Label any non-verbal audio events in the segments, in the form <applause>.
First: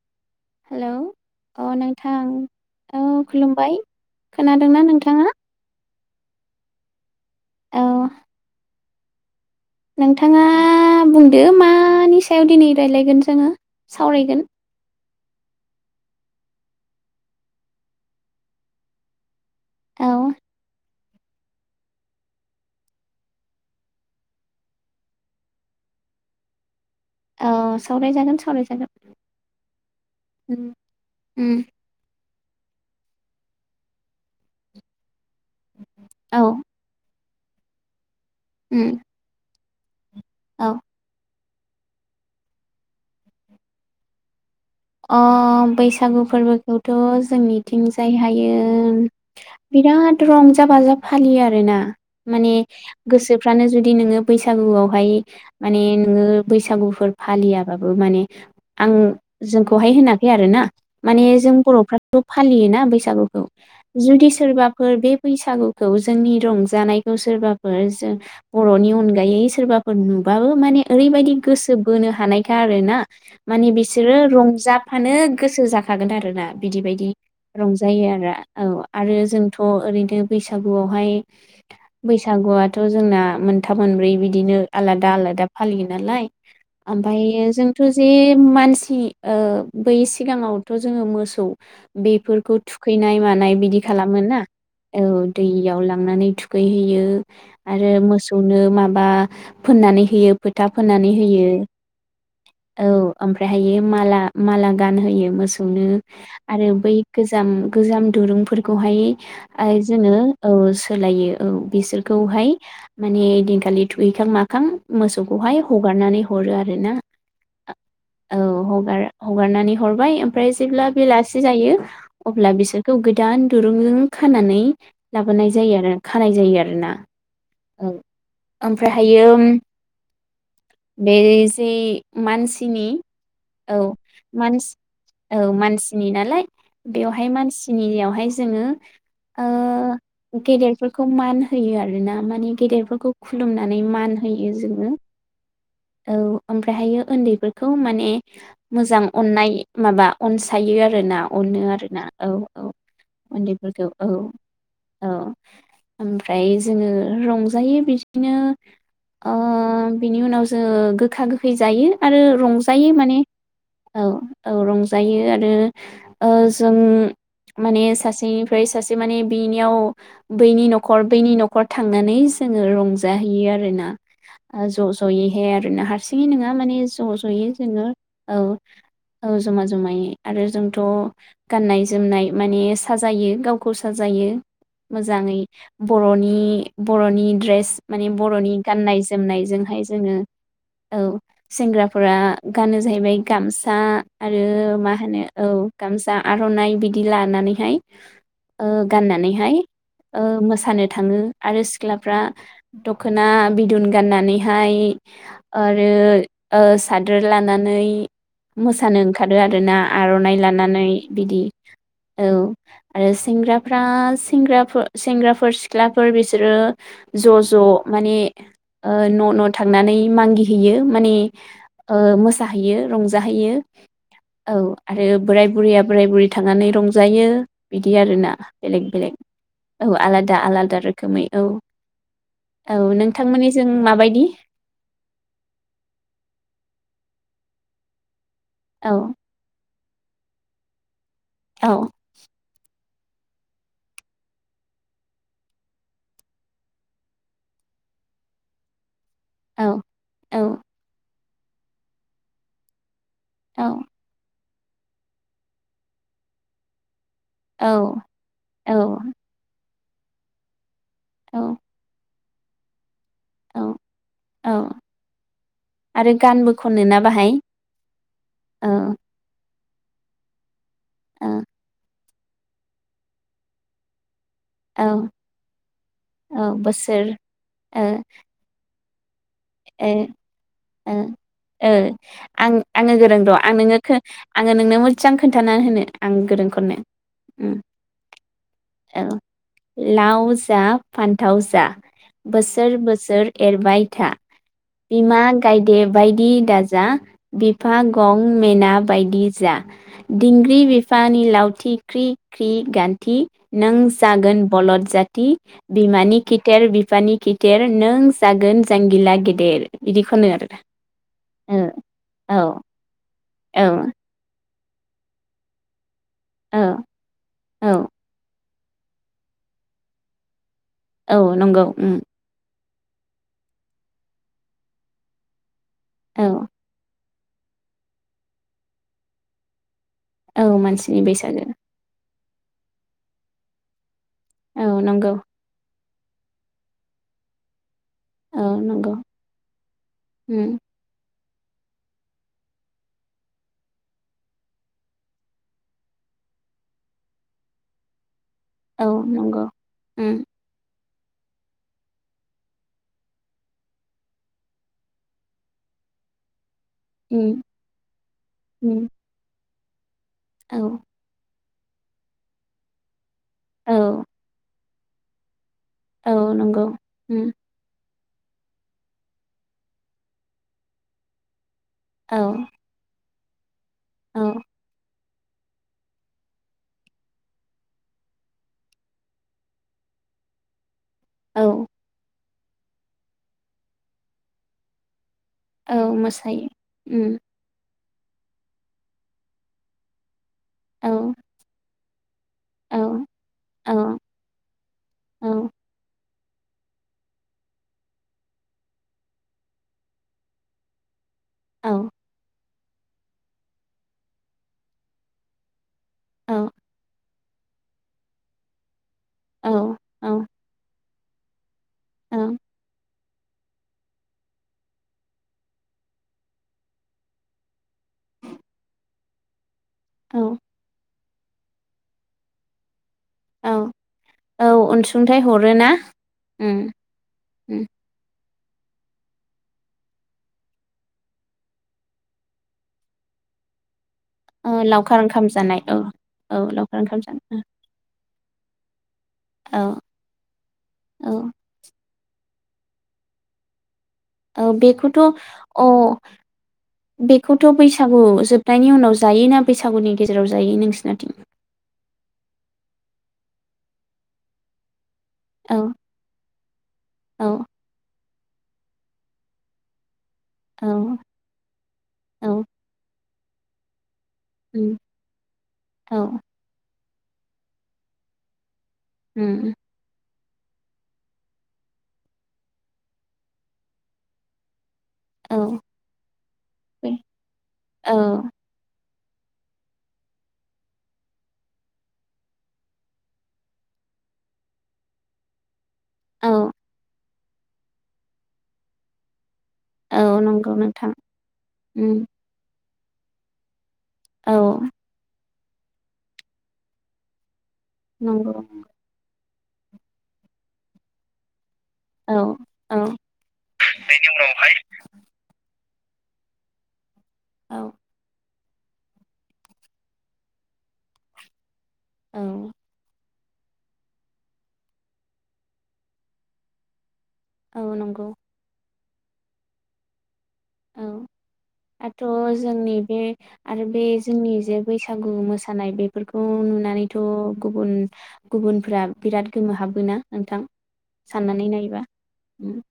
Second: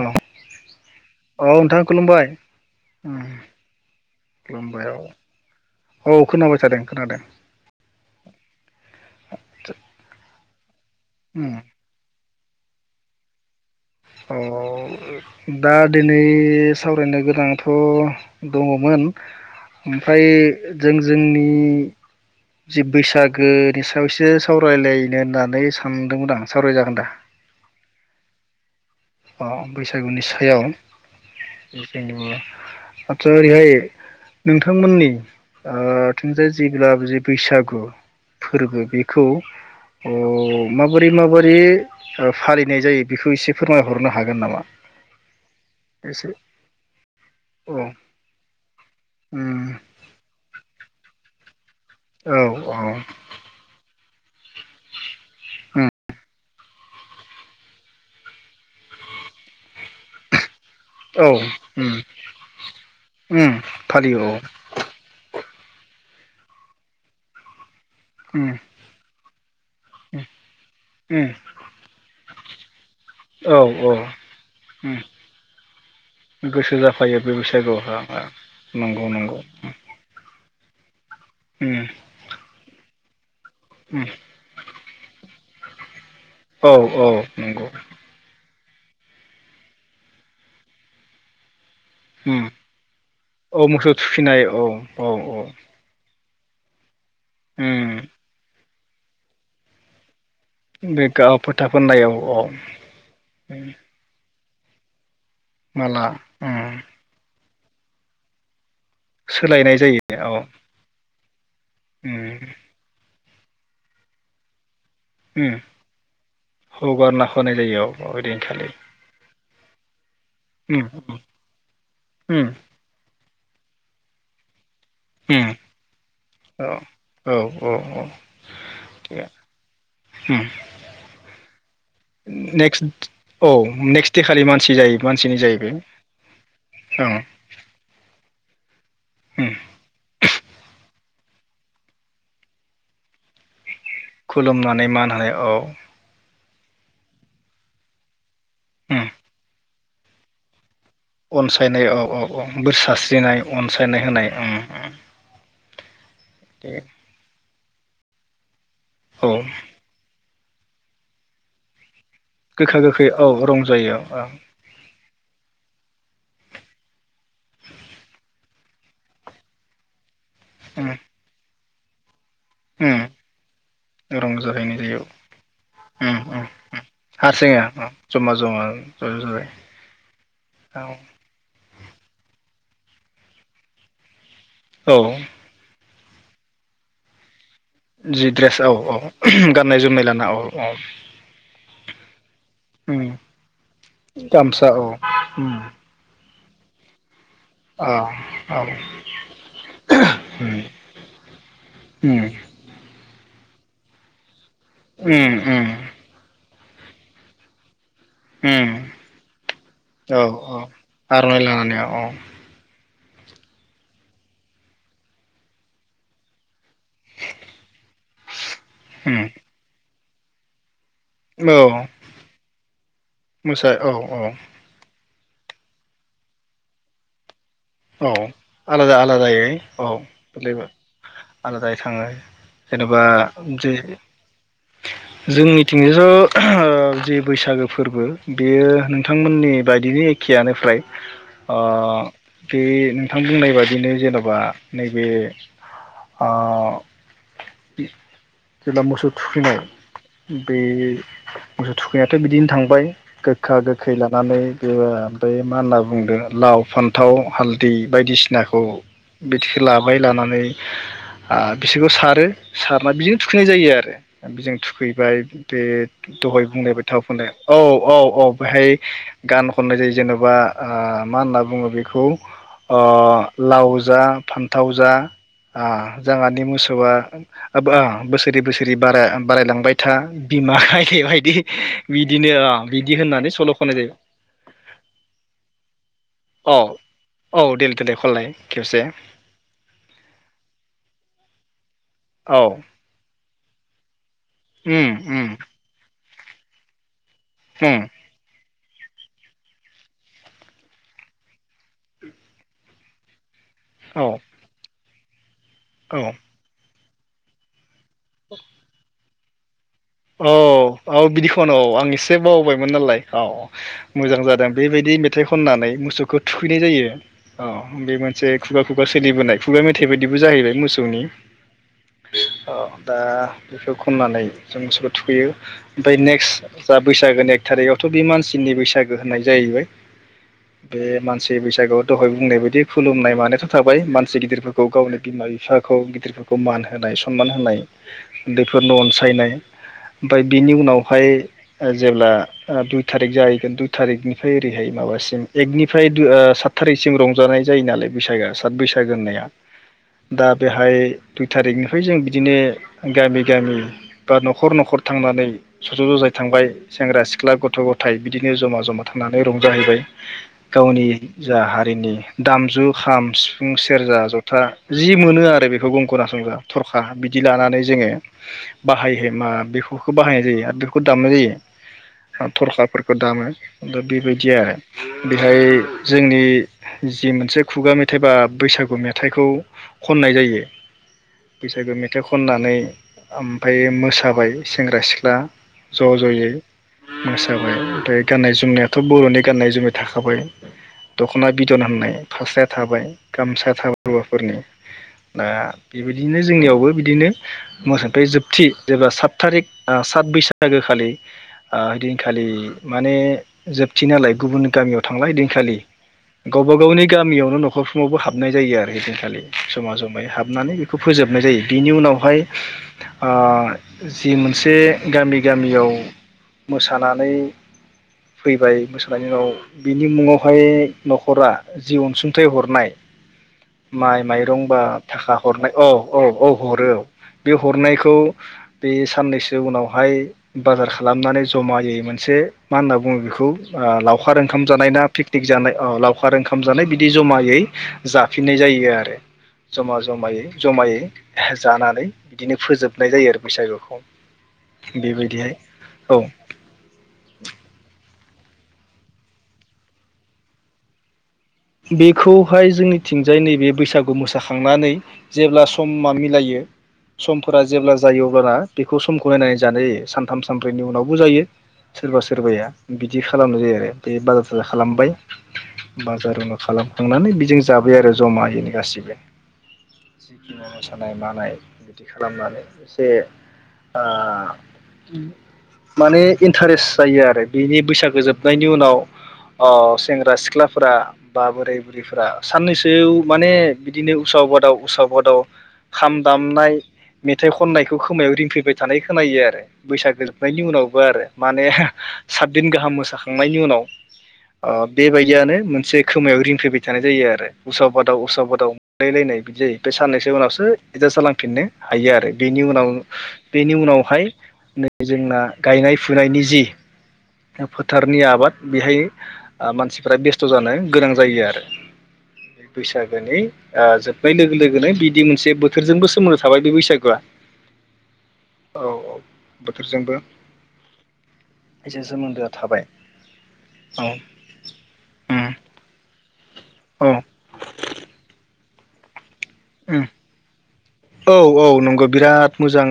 औ हेलौ औ अ नोंथां खुलुमबाय औ उम खुलुमबाय खुलुमबाय खोनादोंना औ नोंथाङा? औ खोनाबाय थादों खोनादों। औ <inaudible> नोंथांङा बुंदो उम मानि सा याव दिनै रायलायगोन जोङो। औ सावरायगोन दा दिनै सावरायनो गोनांथ दङमोन। औ ओमफ्राय। जों जोंनि जि बैसागोनि सायाव एसे सावरायलायनो होननानै सानदोंमोन आं सावरायजागोन दा? औ सावरायजागोन सावरायजागोन। अ बैसागुनि सायाव उम उम जेनेबा आतचा ओरैहाय नोंथांमोननि औ <unintelligible> जि। बैसागु। फोरबो उम बेखौ अ औ माबोरै माबोरै बे फालिनाय जायो बेखौ एसे फोरमायहरनो हागोन नामा? अ बैसागु एसे फोरबोखौथ' औ जोंनिथिंजाय हायो उम बिराद रंजा बाजा फालियो आर रोना औ माने औ गोसोफ्रानो जुदि नोङो बैसागुआवहाय माने उम नोङो बैसागुफोर फालियाबाबो माने आं जोंखौहाय होनाखै आरोना। माने औ जों उम बर'फ्राथ' फालियोना बैसागुखौ उम फालियो जुदि औ सोरबाफोर बे बैसागुखौ जोंनि रंजानायखौ सोरबा जों उम बर'नि अनगायै सोरबाफोर नुबाबो माने उम ओरैबायदि गोसो बोनो हानायखा आरोना औ माने औ बिसोर बिसोरो उम रंजाफानो गोसो जाखागोन आरोना गोसो बिदि बायदि जाफायो बे रंजायो बैसागुआवहा ओं आरो औ नंगौ आरो नंगौ जोंथ' ओरैनो बैसाग बैसागुआवहाय उम बैसागुआथ' बो जोंना मोनथाम उम मोनब्रै बिदिनो आलादा आलादा फालियो नालाय। औ औ ओमफाय नंगौ जोंथ' जे मानसि ओ बै सिगाङावथ' जोङो मोसौ उम बेफोरखौ थुखैनाय मानाय बिदि खालामो ना औ दैयाव लांनानै थुख थुखैहैयो। उम आरो मोसौनो माब बा फोननानै होयो। फोथा बे फोननानै गाब होयो फोथा फोननाय औ अ। थायो माला माला गानहोयो। मोसौनो माला आरो उम बै गोजाम गोजाम दुरुंफोर खौहाय सोलायनाय आय जोङो जायो औ सोलायो औ उम बिसोरखौहाय माने दिनखालि थुहैखां माखां उम मोसौखौहाय हगारनानै हरो आर ना? हगारना होनाय जायो औ ओइदिनखालि हगार हगारनानै हरबाय ओमफ्राय उम जेब्ला बेलासि जायो उम अब्ला बिसोरखौ गोदान, दुरुंजों खानानै, लाबोनाय उम जायो आरो खानाय जायो औ आरोना औ ओमफ्राय हायो उम बे जे मानसिनि नेक्स्ट औ नेक्स्ट दे खालि मान मानसि जायो मानसिनि औ जायो बे मानसिनि नालाय ओं बेवहाय मानसिनियावहाय, जोङो उम ओ गेदेरफोर मान होयो आरोना माने गेदेरफोरखौ खुुलुमना <unintelligible> नानै मान होयो खुलुमनानै जोङो मान होनाय औ औ ओमफ्रायहायो उन्दैफोर खौ माने मोजां उम अननाय माबा अनसायो आरो अनो अनसायनाय आरो ना औ औ बोर सारस्रिनाय उन्दैफोरखौ अनसायनाय औ होनाय उम उम औ ओमफ्राय दे जोंङो जायो बिदिनो अ औ बिनि उनाव गो गोखा गोखै जायो आरो गोखा रंजायो गोखै माने औ रंजायो औ औ रंजायो आरो ओजों माने सासे ओमफ्राय सासे माने बिनियाव, बैनि उम न'खर बैनि न'ख न'खर थांनानै जोङो उम रंजाहैयो आरोना रंजाहैनाय ज' जायो ज'यैहाय आरो ना उम हारसिङै उम नङा माने ज' ज' हैयो हारसिङै जमा जोङो जमा ज' औ ज'यै जमा जमायै आरो जोंथ' औ गाननाय जोमनाय, माने साजायो गावखौ साजायो, औ मोजाङै बर'नि द्रेस, जि ड्रेस औ औ गाननाय जोमनाय लाना औ औ सिंग्रा फुरा गानो उम जाहैबाय गामसा आरो गामसा औ मा होनो औ उम गामसा, आर'नाइ बिदि ला गाननानैहाय औ औ ओ गाननानैहाय उम मोसानो थांङो आरो सिख्लाफ्रा उम दखना बिदुन गाननानै बेहाय उम उम आरो ओ सादोर लानानै उम मोसानो ओंखारो आरोना औ आर'नाइ औ लानानै आर'नाइ बिदि लानानै औ । आरो सेंग्राफ्रा सेंग्राफोर सिख्लाफोर बिसोरो ज' ज' माने उम न' न' थांनानै मागि होयो माने औ ओ मोसाहैयो रंजाहैयो मोसा औ औ आ आरो बोराय बुरिया बोराय बुरि थांनानै रंजायो। बिदि औ आरोना बेलेग आलादा बेलेग आलादायै औ आलादा आलादा रोखोमै औ आलादायै थाङो औ जेनेबा नोंथांमोननिजों माबायदि जोंनिथिं ज ' जि बैसागो फोरबो बेयो औ नोंथांमोननि बायदिनि एखेयानो फ्राय। अ औ बे नोंथां बुंनाय बादिनो जेनेबा नैबे अ जेब्ला मोसौ औ औ थुखैनायाव बे मोसौ थुखैनायाथ' बिदिनो थांबाय। गोखा औ गोखै लानानै। बै मा होनना बुंदों लाव फान थाव औ हालदै बायदिसिनाखौ औ बिदिखौ लाबो गाय लानानै आ औ बिसोरखौ सारो । सारना बि थुखैनाय औ जायो आरो बेजों औ थुखैबाय बे आरो दहाय गानबो बुंनाय थाव खनोना फुनलाय बाहाय औ औ औ बेहाय गान खननाय जायो जेन'बा मा औ होन्ना बुङो बे बेखौ अ लाव जा फान्थाव औ जा आ जोंहानि औ मोसौआ बोसोर बोसोरै बोसोरै बारा बारायलांबाय ए था बिमा गायदे बायदि बिदिनो आं बिदि आङो गोरोंथ' होननानै आं सल' खननाय जायो नोङो आङो नोंनो मोजां खोनन्थानानै होनो आं गोरों औ खनो। औ उम देल देलाय खनलाय खेबसे औ लाव जा फान्थाव जा दा औ बोसोर बोसोर एरबाय था। उम उम बिमा गायदे बायदि दा जा। उम बिफा गं मेना बायदि जा दिंग्रि बिफानि लावथि क्रि क्रि गान्थि नों औ जागोन बलद जात <unintelligible> औ बिमानि किटेर बि फानि खिटेर। नों जागोन जांगिला गे दे। औ औ बिदि खनो औ आं एसे औ बावबायमोन नालाय औ मोजां जादों। बेबायदि मेथाइ खननानै मुसु खौ थुखैनाय औ जायो औ बे मोनसे खुगा खुगा सलिबोनाय खुगा मेथाइ बादिबो जाहैबाय मोस औ नंगौ ओं। दा बेखौ खननानै जों मोसौखौ थुखैयो। ओमफाय औ नेक्स्ट जा बैस जागोन एक थारिखआवथ' बे मानसिनि बैसागो होननाय जाहैबाय। औ बे मानसिनि मानसि बैसागो बैसागुआव दहाय बुंंनाय बायदि खुलुमनाय मानायथ' थाबाय। मासे गिदिरफोरखौ औ गावनो नंगौ बिमा बिफाखौ। गिदिरफोरखौ मान होनाय सनमान होनाय। औ उन्दैफोरनो नंगौ अनसायनाय। ओमफाय बिनि उम उनावहाय ओ जेब्ला ओ दुइ थारिक जाहैगोन दुइ थारिखनिफ्राय ओरैहाय माबासिम एकनिफ्राय दुइ ओ सात थारिखसिम रंजानाय जायो नालाय बैसागोआ। औ बैसागो होननाया नंगौ उम दा बेहाय दुइ थारिखनिफ्राय जों बिदिनो गामि गामि बा न'खर न'खर थांनानै ज'ज' जाय थांबाय। सेंग्रा सिख्ला उम गथ' गथाय बिदिनो जमा जमा उम थांनानै रं जाहैबाय। औ गावनि जाहा रिनि दामजु खामस सिफुं, सेरजा, औ जथा जि मोनो आरो बे रोबों ख'रा औ संजा नंगौ थरखा बिदि उम लानानै जोङो बाहाय हैमा बेखौखो बाहायनाय जायो आर बेखौ दामनाय जायो। औ थरखाफोरखौ दामो। दा बेबायदि औ आरो। बेहाय जोंनि जि मोनसे खुगा मेथाइ बा बैसागु मेथाइखौ खननाय जायो। औ बेैसागु मेथाइ ख खननानै आम फायो मोसाबाय सेंग्रा सिख्ला। औ ज' जयै मोसायो उम मोसाबाय ओमफाय गाननाय जोमनायाथ' बर'नि गाननाय जोमनाय थाखाबाय। औ दख'ना बिदन होननाय। फास्राया औ थाबाय, गामसाया औ थाबाय हौवाफोरनि दा औ बेबाय दिनो जोंनियावबो बिदिनो मोसाबाय जोब थि एबा सात थारिक ओ सात बैसागो खालि ओ औ हैदिन खालि माने जोबथि नालाय गुबुन गामियाव थांला हैदिनखालि। औ गावबा गावनि गामियाव न' न'खरफ्रावबो हाबनाय जायो आरो हैदिनखालि जमा जमायै औ हाबनानै बेखौ फोजोबनाय जायो। बिनि उनावहाय औ ओ जि मोनसे गामि गामियाव मोसानानै फैबाय मोसानायनि उनाव बिनि मुङावहाय न'खरा जि अनसुंथाइ हरनाय औ माइ औ माइरं बा थाखा अनसुंथाइ हरनाय औ हरोना औ औ उम हरो औ बे उम हरनायखौ बे साननैसो उनावहाय बाजार खालामनानै जमायै मोनसे मा होनना बुङो बेखौ ओ लाव खार ओंखाम ओ जानाय ना लावखार पिकनिक ओंखाम जानाय औ लावखार औ ओंखाम जानाय लावखार बिदि ओंखाम जमायै जानाय जाफिननाय जायो आरो जमा औ जमायै जमायै औ जानानै दिनो फोजोब नाय जायो आरो बैसागुखौ। औ बेखौथ' बेबायदिहाय अ' औ बेखौथ' बैसागु जोबनायनि उनाव जायोना बैसागुनि गेजेराव जायो नोंसोरनिथिं? बेखौहाय जोंनिथिंजाय नैबे बैसागु मोसाखांनानै जेब्ला औ समा मिलायो समफोरा औ जेब्ला जायो अ <unintelligible> बेखौ समखौ नायनानै जानाय जायो सानथाम सानब्रैनि औ उनावबो जायो सोरबा औ सोरबाया बि दि खालामनाय जायो आरो बे बाजार थाजार उम खालामबाय औ बास खालामखांनानै बिजों जाबाय आरो जमा हैनि गासिबो उम जिखिनि मोसानाय मानाय बिदि खालामनानै एसे ओ औ माने इन्टारेस्ट जायो आरो बिनि बैसागो औ जोबनायनि उनाव अ सेंग्रा सिख्लाफोरा बा बोराय बुरैफ्रा साननैसो माने बिदिनो उस बादाव उस बादाव खाम औ दामनाय मेथाइ खननायखौ खोमायाव रिंफैबाय थानाय खोनायो आरो बैसाग औ जोबनायनि नंगौ उनावबो नोंथां आरो माने उम सातदिन गाहाम मोस जाखांनायनि उनाव औ अ बेबायदियानो मोनसे खोमायाव रिंफैबाय थानाय जायो आरो उसाव बादाव उसाव नंगौ बादाव मोनलायलायनाय बिदि जायो ओमफाय साननैसो उनावसो एडजास जांलांफिननो हायो आरो औ बेनि उनाव औ बेनि उनावहाय नै जोंना गायनाय फुनायनि जि औ फोथारनि आबाद बेहाय आ मानसिफ्रा बेस्थ' जानो गोनां जायो आरो औ बे बैसागोनि ओ जोबनाय लोगो लोगोनो बिदि मोनसे बोथोरजोंबो सोमोन्दो थाबाय बे बैसागुआ औ नंगौ औ औ बोथोरजोंबो औ एसे दाथ' सोमोन्दोआ थाबाय जोंनि बे आरो बे औ जोंनि जे बैसागु उम मोसानाय बेफोरख खौ औ नुनानैथ' गुबुन गुबुनफ्रा बिराद गोमोहाबोना नोंथां औ औ साननानै नायोबा नंगौ बिराद औ मोजां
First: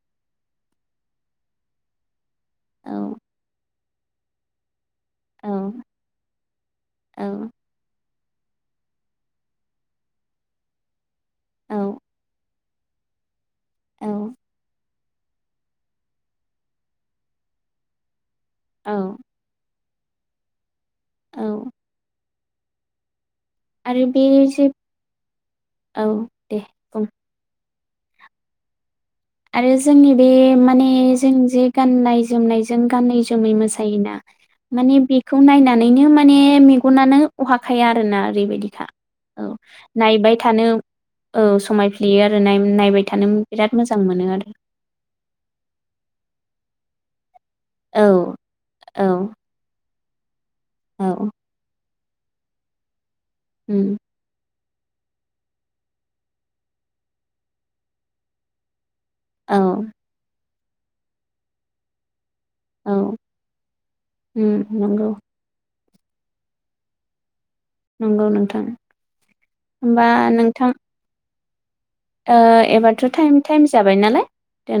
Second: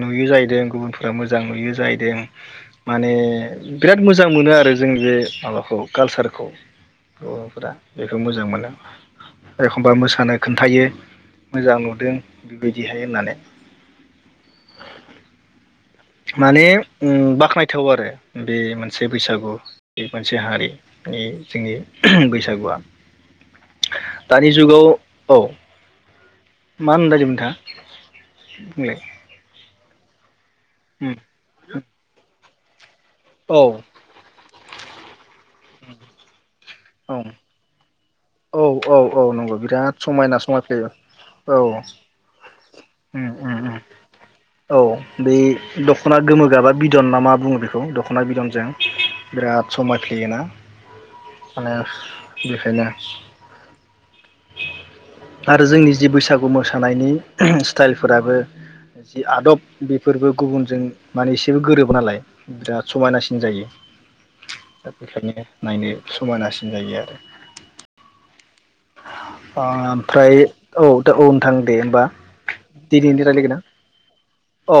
नुयो जाहैदों गुबुनफोरा मोजां नुयो जाहैदों माने औ बिराद मोजां मोनो आरो जोंनि बे माबाखौ कालसारखौ औ बर'फोरा बेखौ मोजां मोनो एखमबा मोसानो खोन्थायो औ मोजां नुदों बेबादिहाय होननानै औ माने उ बाख्नायथाव आरो बे मोनसे औ बैसागु बे मोनसे हारि मानि औ जोंनि बैसाग <unintelligible> आरो बे जेब औ दे मा बुं होननायदोमोन नोंथाङा? बुंलाय आरो जोंनि बे माने जों जे गाननाय जोमनाय गानै जोमै नोंथाङा मोसायोना माने बेखौ नायना <unintelligible> माने <unintelligible> बुंलाय मेगनानो उम औ अहाखाया आरोना ओरैबायदिखा औ औ नंगौ बिराद नायबाय समायना थानो समायफ्लेयो औ समायफ्लेयो आरो ना नायबाय थानो उम उम बिराद उम मोज औ बे दख'ना गोमो गाबा बिदन नामा बुंङो बेखौ दख'ना औ बिदनजों औ बिराद समाय फ्लेयोना? औ माने बेखायनो हुम आरो जोंनि जि बैसागु मोसानायनि स्टाइलफोराबो जि औ आदब बेफोरबो गुबुनजों माने एसेबो गोरोबो नालाय बिराद औ समायनासिन जायो उम दा नंगौ बेखायनो नायनो समायनासिन जायो आरो नंगौ नों ओमफ्राय नोंथां औ दा <unintelligible> थां ओ एबारथ' टाइम टाइम जाबाय नालाय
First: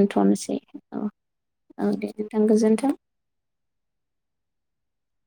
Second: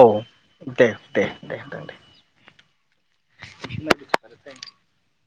औ दे अ दे दे औ दे नोंथां गोजोनथ थों <unintelligible>